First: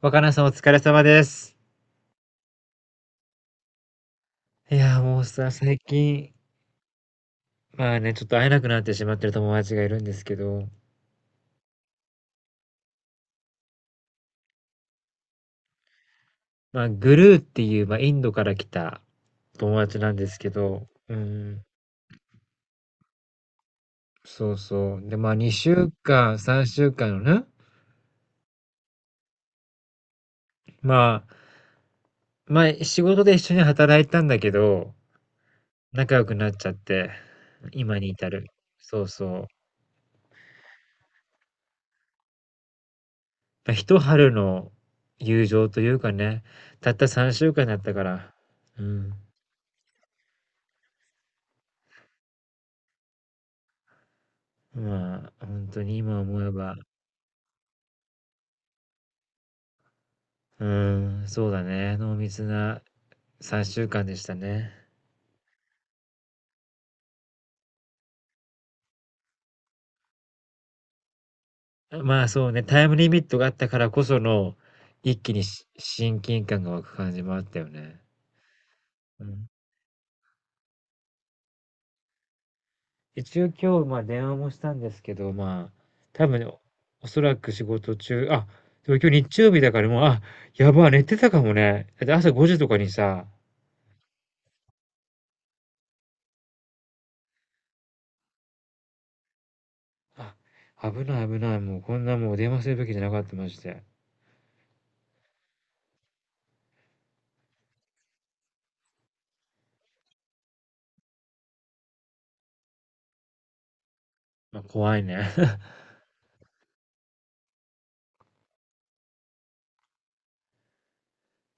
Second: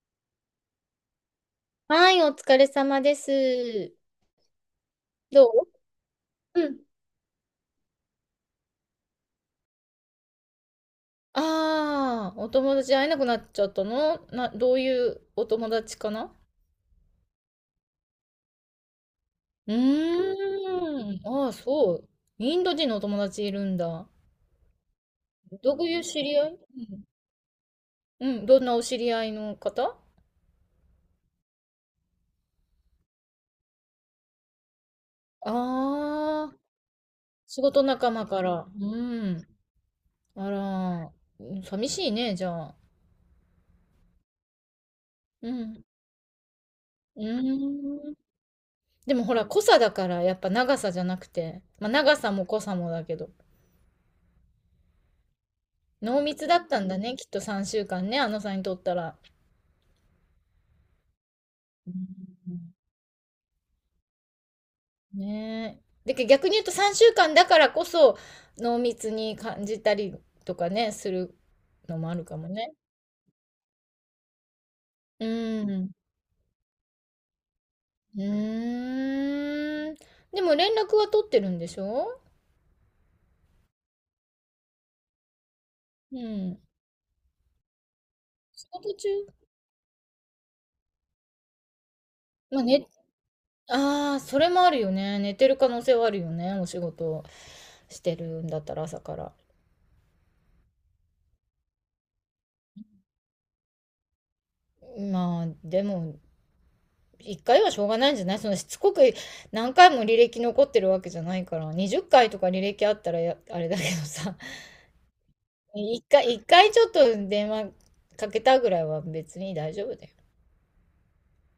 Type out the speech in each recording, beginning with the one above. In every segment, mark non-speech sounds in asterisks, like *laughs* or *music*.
若菜さんお疲れ様です。はい、お疲れ様です。いや、もうどさ、最近、ううん。まあね、ちょっと会えなくなってしまってる友達がいるんですけど、ああ、お友達会えなくなっちゃったのな、どういうお友達かな。まあ、グルーっていう、まあ、インドから来た友達なんですけど、うああ、ん、そう。インド人のお友達いるんだ。そうそう。で、まあ、2どう週いう知り間、合い。3週間のね、うん。うん、どんなお知り合いの方。まあ、まあ、仕事で一緒に働いたんだけど、仲良くなあっあー、ちゃって、仕事今に仲間至かる。ら。そううそう。ん。あら、うん寂しいね、じゃあ。まあ、一春の友う情とん。いうかね、たったう3週間だったかーん。ら、うん。でもほら、濃さだから、やっぱ長さじゃなくて。まあ、長さも濃さもだけど。まあ、本当に今濃思密えだっば、たんだね、きっと3週間ね、あのさんにとったら。うーん、そうだうね、ん濃密な3週間でしたね。ねえ。で、逆に言うと3週間だからこそ濃密に感じたりとかね、するのもあまるあ、かそもうね、ね。タイムリミットがあったからこその、一う気にしん。親近感が湧く感じもあったよね。ううん。ーん。でも連絡は取ってるんでしょ。一応今日、まあ、電話もしたんですけど、まあ、う多分、おん。おそらく仕事中あ、仕で事も今日中。日曜日だからもう、あ、やばい、寝てたかもね。だって朝5時まあ、とかね、にさ、ああ、それもあるよね。寝てる可能性はあるよね。お仕事してるんだったら朝から。あ、危ない危ない、もうこんなもう電話するべきじゃなかった、ましてまあ、でも、1回はしょうがないんじゃない、そのしつこく何回も履歴残ってるわけじゃないから、20回とか履歴あったらやあれだけどさ、ま、怖いね。1回ちょっと電話かけたぐらいは別に大丈夫だよ。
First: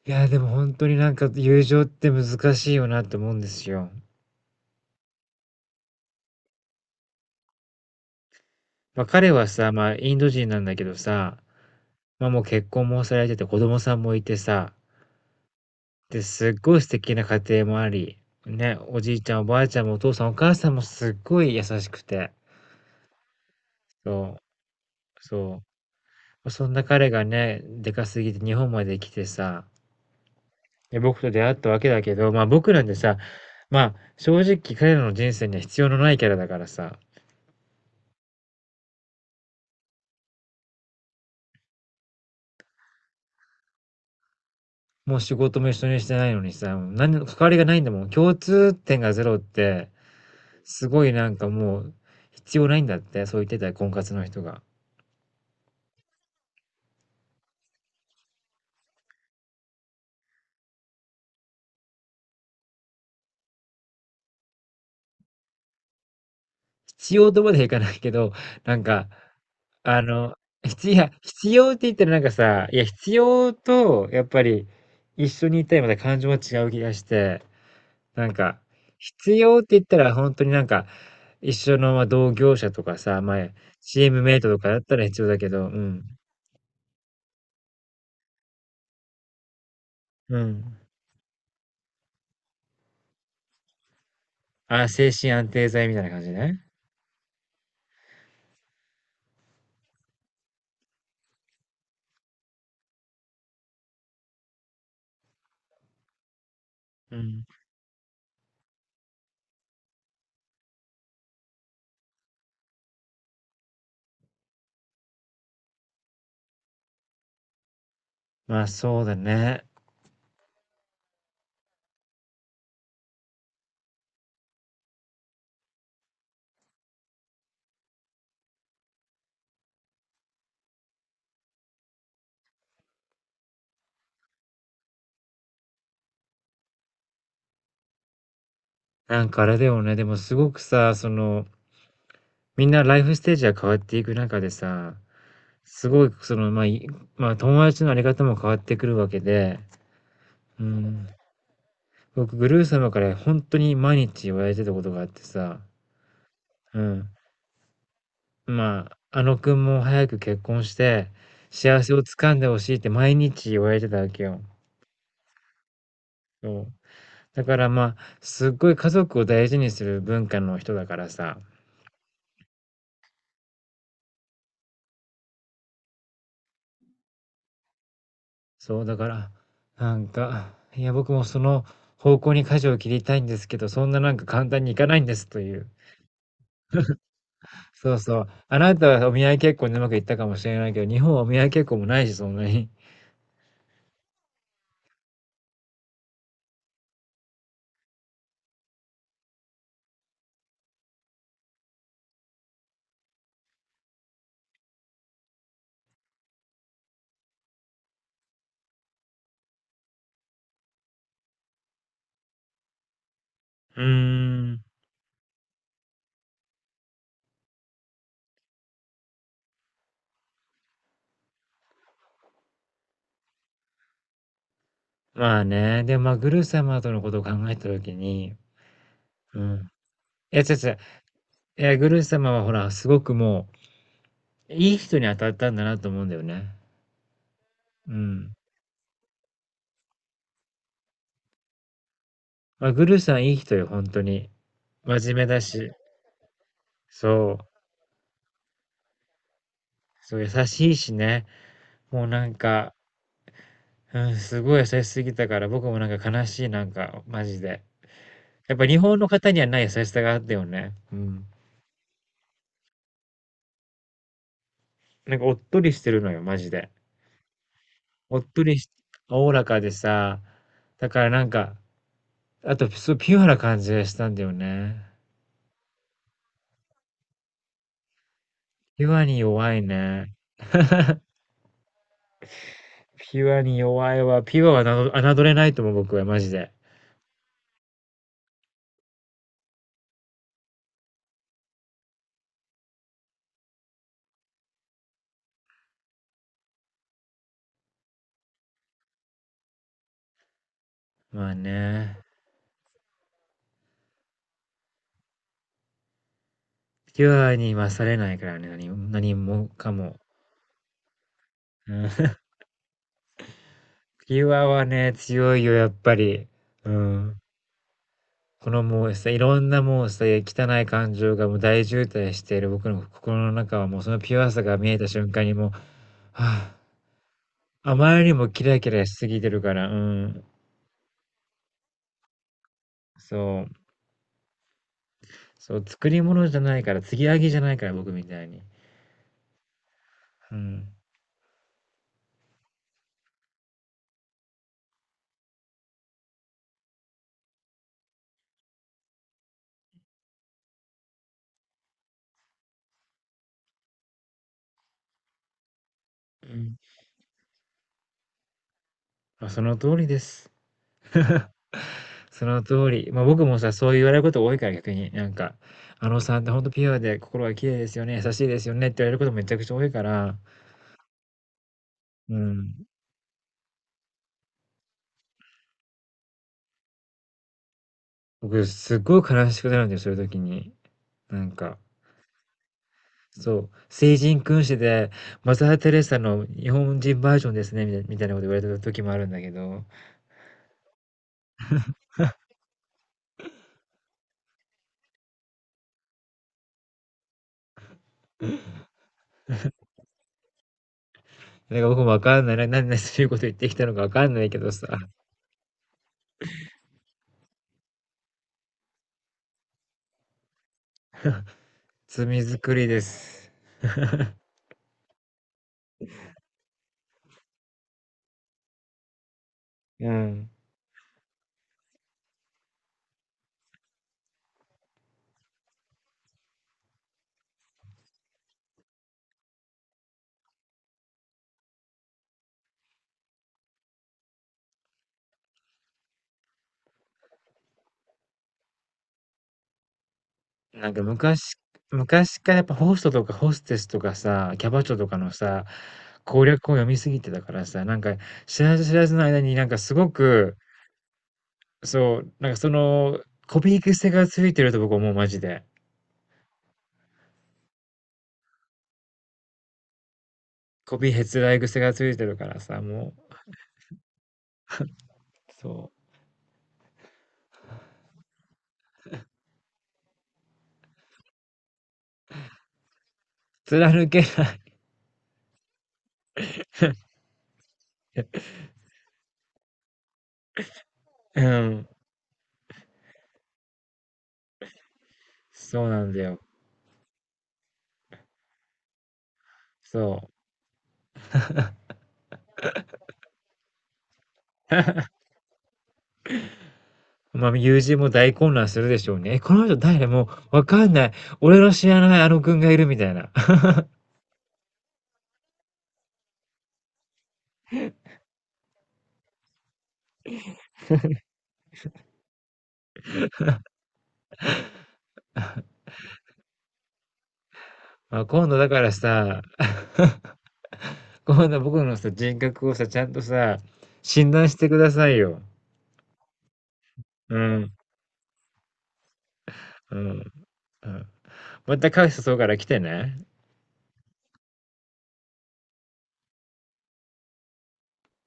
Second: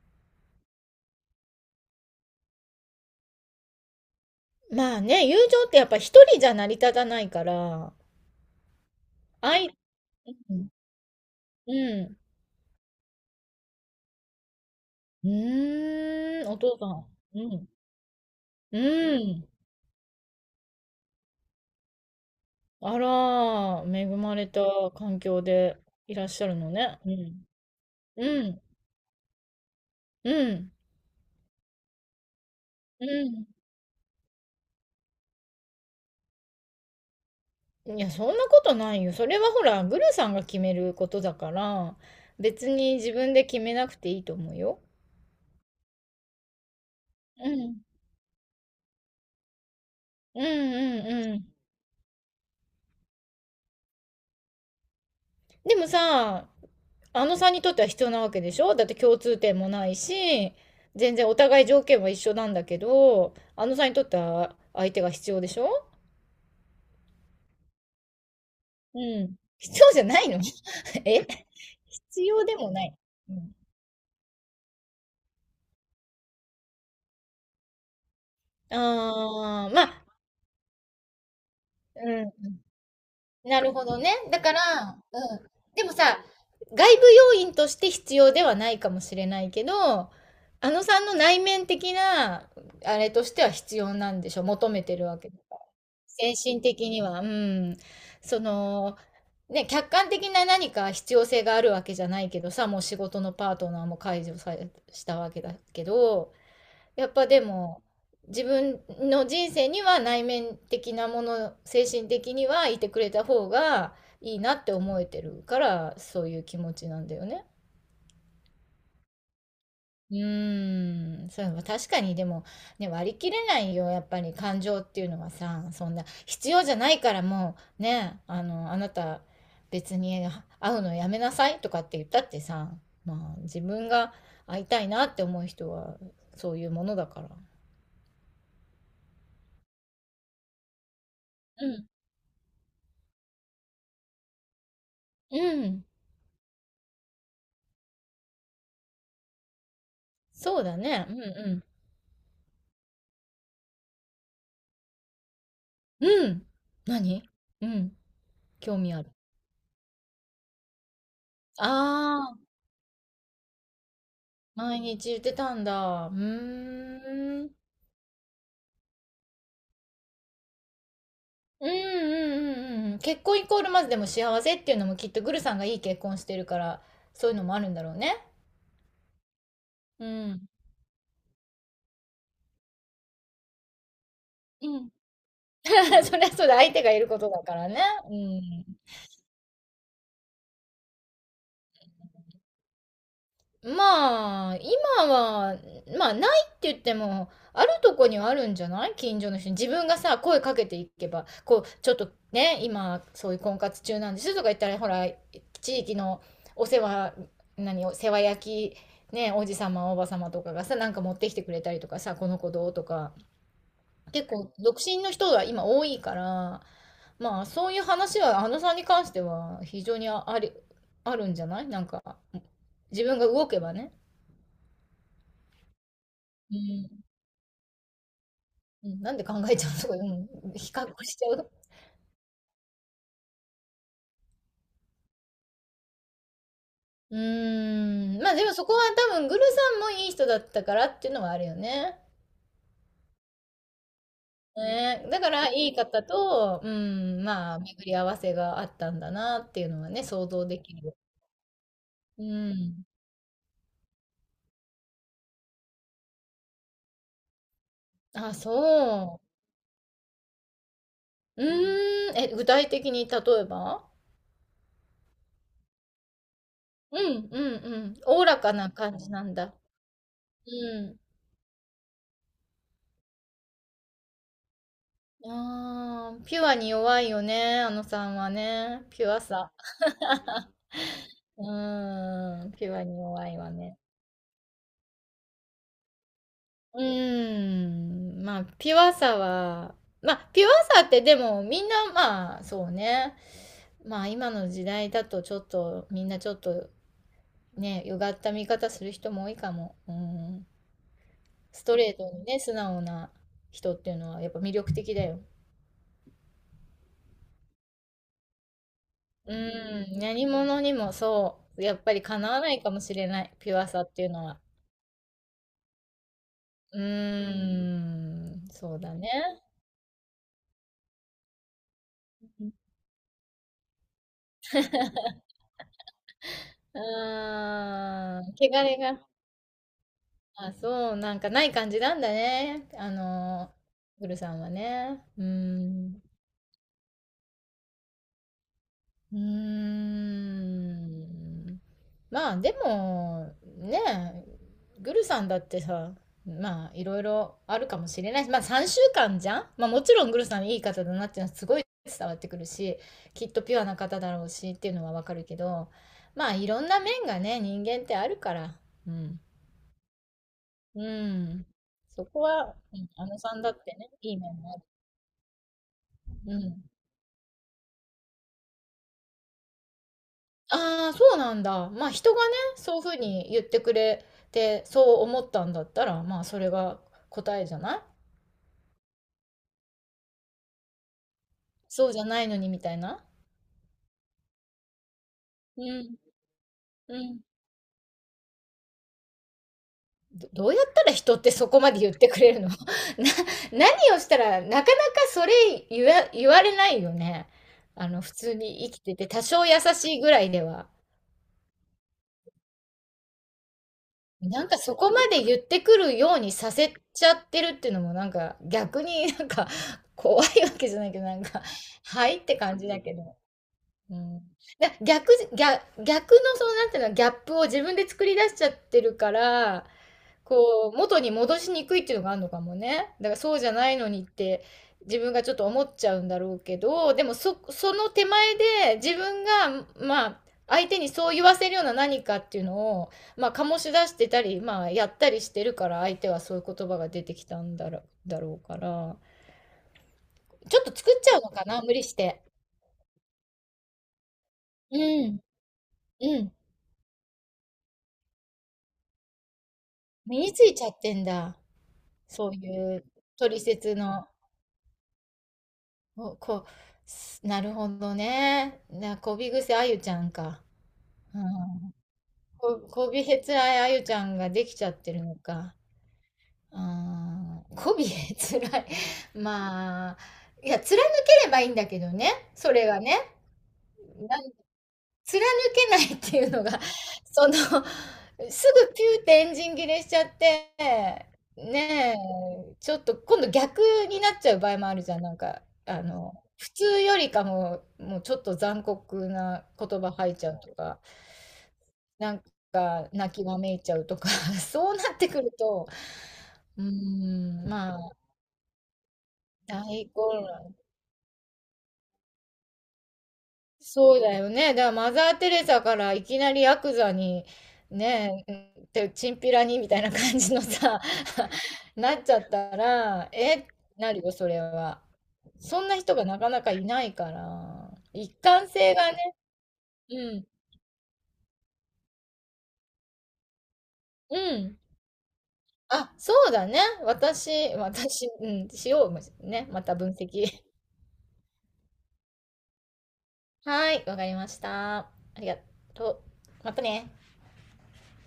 いや、でもほんとになんか友情って難しいよなって思うんですよ。まあね、友情ってやっぱ一人じゃ成り立たないから。ま、彼はあい、さ、ま、インド人うなんん、だけどさ、うん。ま、もう結婚もされてて子供さんもいてさ、うで、ーすん、っおご父いさ素ん。敵な家う庭ん。もあり、ね、うおじーいちゃんおん。ばあちゃんもお父さんお母さんもすっごい優しくて、あら、恵まそれた環う、境そでいらっしゃう。るそのんなね。彼うがん。ね、でかすぎうて日ん。本まで来てさ、うん。で、僕と出会ったわけだけど、ま、僕なんてうさ、ん。ま、正直彼らの人生には必要のないキャラだからさ。いや、そんなことないよ。それはほら、グルさんが決めることだから、別に自分で決めなくていいと思うよ。もう仕事も一緒にしてないのにさ、もう何の関うわりがないん。んだもん。共通点がゼロって、うんすうごんいなうんかん。もう、必要ないんだって、そう言ってたよ、婚活の人が。でもさ、あのさんにとっては必要なわけでしょ、だって共通点もないし、全然お互い条件は一緒なんだけど、あのさんにとっては相手が必要でしょ。必要とまではいかないけど、なんうか、ん。必要あじゃないの、の？ 必要、い *laughs* やえ、必要って言ったらなん必か要でさ、もいや、ない。必う要ん、と、やっぱり、一緒にいたいまた感情は違う気がして、なんか、必要っあてあ、言まったあ、ら本当になんか、一緒のまあう同ん、業者とかさ、まあ、なるほどチね。ームメイだトかとら、かだったら必要うだけん。ど、うでもん。さ、外部要因として必要ではないかもしれないけど、あうん。のさんの内面的な、あれとしては必要なんでしょ、求めあ、てる精わ神けだ安から。定剤みたいな感じ精神ね。的には、うん。その、ね、客観的な何か必要性があるわけじゃないけどさ、もう仕事のパートナーも解除されしたわけだけど、やっうぱでん。も自分の人生には内面的なもの、精神的にはいてくれた方がいいなって思えてるから、そういう気持ちなんだよね。まあそうだね。うーん、そう、確かにでも、ね、割り切れないよ、やっぱり感情っていうのはさ、そんな必要じゃないからもうね、あの、あなた別に会うのやめなさいとかって言ったってさ、まあ自分が会いたいなって思う人はそういうものだから。なんかあれだよね。でもすごくさ、その、うん、みんなライフステージが変わっていく中でさ、うん。すごい、その、まあ、いまあ友達のあり方も変わってくるわけで、そううだね。ん。うん僕、グルー様から本当に毎日言われてたことがあってさ、うん。うん。うん。何？うん。興ま味ある。あ、あの君も早く結婚して、幸せをつあかんあ、でほしいって毎日言われてたわけよ。毎日言ってたんだ。うそう。だーん。からまあ、すっごい家族を大事にする文化の人だからさ、うんうんうんうんうん。結婚イコールまずでも幸せっていうのもきっとグルさんがいい結婚してるから、そういうのもあるんだろうね。そうだから、なんうん。か、いや僕もその方向に舵を切りたいんですけど、そんななんか簡単うにいかん。ないんですという。*laughs* そりゃそうだ、相手がいることだからね。そうそうう。あなん。たはお見合い結婚でうまくいったかもしれないけど、日本はお見合い結婚もないし、そんなに。まあ、今は、まあ、ないって言っても、あるとこにはあるんじゃない、近所の人に。自分がさ、声かけていけば、こう、ちょっとね、今、そういう婚活中なんですとか言ったら、ほら、地域のお世話、何、お世話焼き、ね、おじさま、おばさまとかがさ、なんか持ってきてくれたりとかさ、この子どうとか、うー結構、ん。独身の人が今多いから、まあ、そういう話は、あのさんに関しては、非常にああり、あるんじゃない、なんか、自分が動けばね。まあね、でもまあ、グルう様ん、とのことを考えた時に、うん、なんで考うえちん。ゃうのとか、いや、違うん、う違比う。較しちゃう。いや、グル様はほら、すごくもう、いい人に当たったんだなと思うんだよね。ううーん、まん。あでもそこは多分、グルさんもいい人だったからっていうのはあるよね。まあ、グルさんいい人よ、本当に。真ね、だ面目かだらいし、い方と、うん、そまあう、巡り合わせがあったんだなっていうのはね、そう想優像でしきいしる。ね。もううなんか、ん。うん、すごい優しすぎたから、僕もなんか悲しい、なんか、マジで。あ、やっぱ日本のそ方にはない優しさがあったよね。うん。う。うーん、え、具体的に例えば。なんかおっとりしてるのよ、マジで。うんうんうん。おおっおらとかりし、な感じなおおんらだ。かでさ、うだん。からなんか、あと、そうピュアな感じがしたんだよね。ああ、ピュアに弱いよね、あのさんはね。ピュアピュアにさ。弱いね。うーん、ピュアにピ弱ュいアわにね。弱いわ。ピュアはなど侮れないと思う、僕は、マジで。うーん、まあ、ピュアさは、まあ、ピュアさってでもみんな、まあ、そうね。まあ、今の時代だとちょっと、みんなちょっとね、うがった見方する人も多いかも。うん。まあストレね。ートにね、素直な人っていうのはやっぱ魅力的だよ。ピュアに勝れないからね、何も何うもかも。ん、何者にもそう、うやっん ぱりか *laughs* なわないかもしれない、ピュアさっていうピのュは。アはね、強いよ、やっぱり。ううーん。ん、このそうもうださ、ね。いろんなもうさ、汚い感情がもう大渋滞している僕の心の中はもうそのピュアさが見えた瞬間にもう、はあ、うあまりにーん、もキラ汚キれラしが、すぎてるから、うん。あ、そう、なんかない感じなんだね。あその、う。グルさんはね。うーそう、作りん。物じゃないから、継ぎはぎじゃないから、僕みたいに。うーうん。ん。まあ、でも、ねえ、グルさんだってさ、まあ、いろいろあるかもしれないし、まあ、3週間じゃん、まあ、もちろんグルさんいい方だなっていうのはすごい伝わってくるし、きっとピュアな方だろうしっていうのはわかるけど、うまあ、いん。ろんな面がね、人間ってあるから。うん。まあ、その通りです。う *laughs* ん。そこそのは、通うん、り。まあ、あの僕さもんださ、っそうて言ね、われるこいいと多面いかもらある。逆に、なんか、あのさんってうほんとピん。ュアで心が綺麗ですよね、優しいですよねって言われることめちゃくちゃ多いから、ああ、そうなんだ。まあう人がね、ん。そういうふうに言ってくれて、そう思ったんだったら、まあそれが答えじゃない。僕すっごい悲しくなるんだよ、そういう時に。なんか、そうじゃないのにみたいな。そう、聖人君子で、マザー・うテレん。サの日本う人バーん。ジョンですね、みたいみたいなこと言われた時もあるんだけど、ど、どうやったら人ってそこまで言ってくれるの？ *laughs* な、何をしたら、なかなかそれ言わ、言われないよね。あの、普通に生きてて、多少優しいぐらいでは。なんか僕もわかんない、ななんでそういうこと言ってきたのかわかんないけなんどかさ、そこまで言ってくるようにさせちゃってるっていうのもなんか逆に *laughs* なんか怖いわけじゃないけどなんか *laughs* はいっ罪て作感りじでだけど、す。うん、だ逆じ、逆、逆のそのなんていうのギャップを自分で作り出しちゃってるからうん。こう、元に戻しにくいっていうのがあるのかもね。だからそうじゃないのにって自分がちょっと思っちゃうんだろうけど、でもそ、その手前で自分が、まあ、相手にそう言わせるような何かっていうのを、まあ、醸し出してたり、まあ、やったりしてるから、相手はそういう言葉が出てきたんだろ、だろうから、ちょっなんとか作っちゃうの昔、かな、無理し昔て。からやっぱホストとかホステスとかさ、キャバ嬢うとかのん、さ、う攻ん。略を読みすぎてたからさ、なんか知らず知らずの間になんかすご身にく、ついちゃってんだ。そう、なそんうかいそう、の、取コピー説癖がの。ついてると僕思う、マジで。お、こ、す、なるほどね。な、こびぐせあゆちゃんか。コピーへうつらい癖がん。ついてるからさ、こ、こもう、びへつらいあゆちゃんができちゃってるのか。そう。うん。こびへつらい。*laughs* まあ、いや、貫ければいいんだけどね。それがね。貫けな貫けないっていうのが、*laughs* その、すぐピューってエンジン切れしちゃって、い。うん。ねえ、ちょっと今度逆になっちゃう場合もあるじゃん。なんか、そうあなんだの、よ。普通よりかも、もうちょっと残酷な言葉そ吐いちゃうとか、なんか泣きわめいちゃうとか、*laughs* そうなってくると、うーう。まあ、ん、友ま人もあ、大混乱するでしょうね。え、この人大誰も混うわ乱。かんない。俺の知らないあの君がいるみたいな。そうだよね。だからマザー・テレサからいきなりヤクザに、ねえ、てチンピラにみたいな感じのさ、*laughs* なっちゃったら、え、なるよ、それは。そんな人がなかなかいないから、*laughs* まあ、一今度だ貫から性がね、さ、う *laughs* ん、今度僕のさ、人格をさ、ちゃんとさ、診う断してん。くださいよ。あ、そうだね。う私、ん。私、うん、しようね。またう分ん。析。*laughs* うん。またカフェ誘うから来てね。はい、わかりました。ありがとう。またね。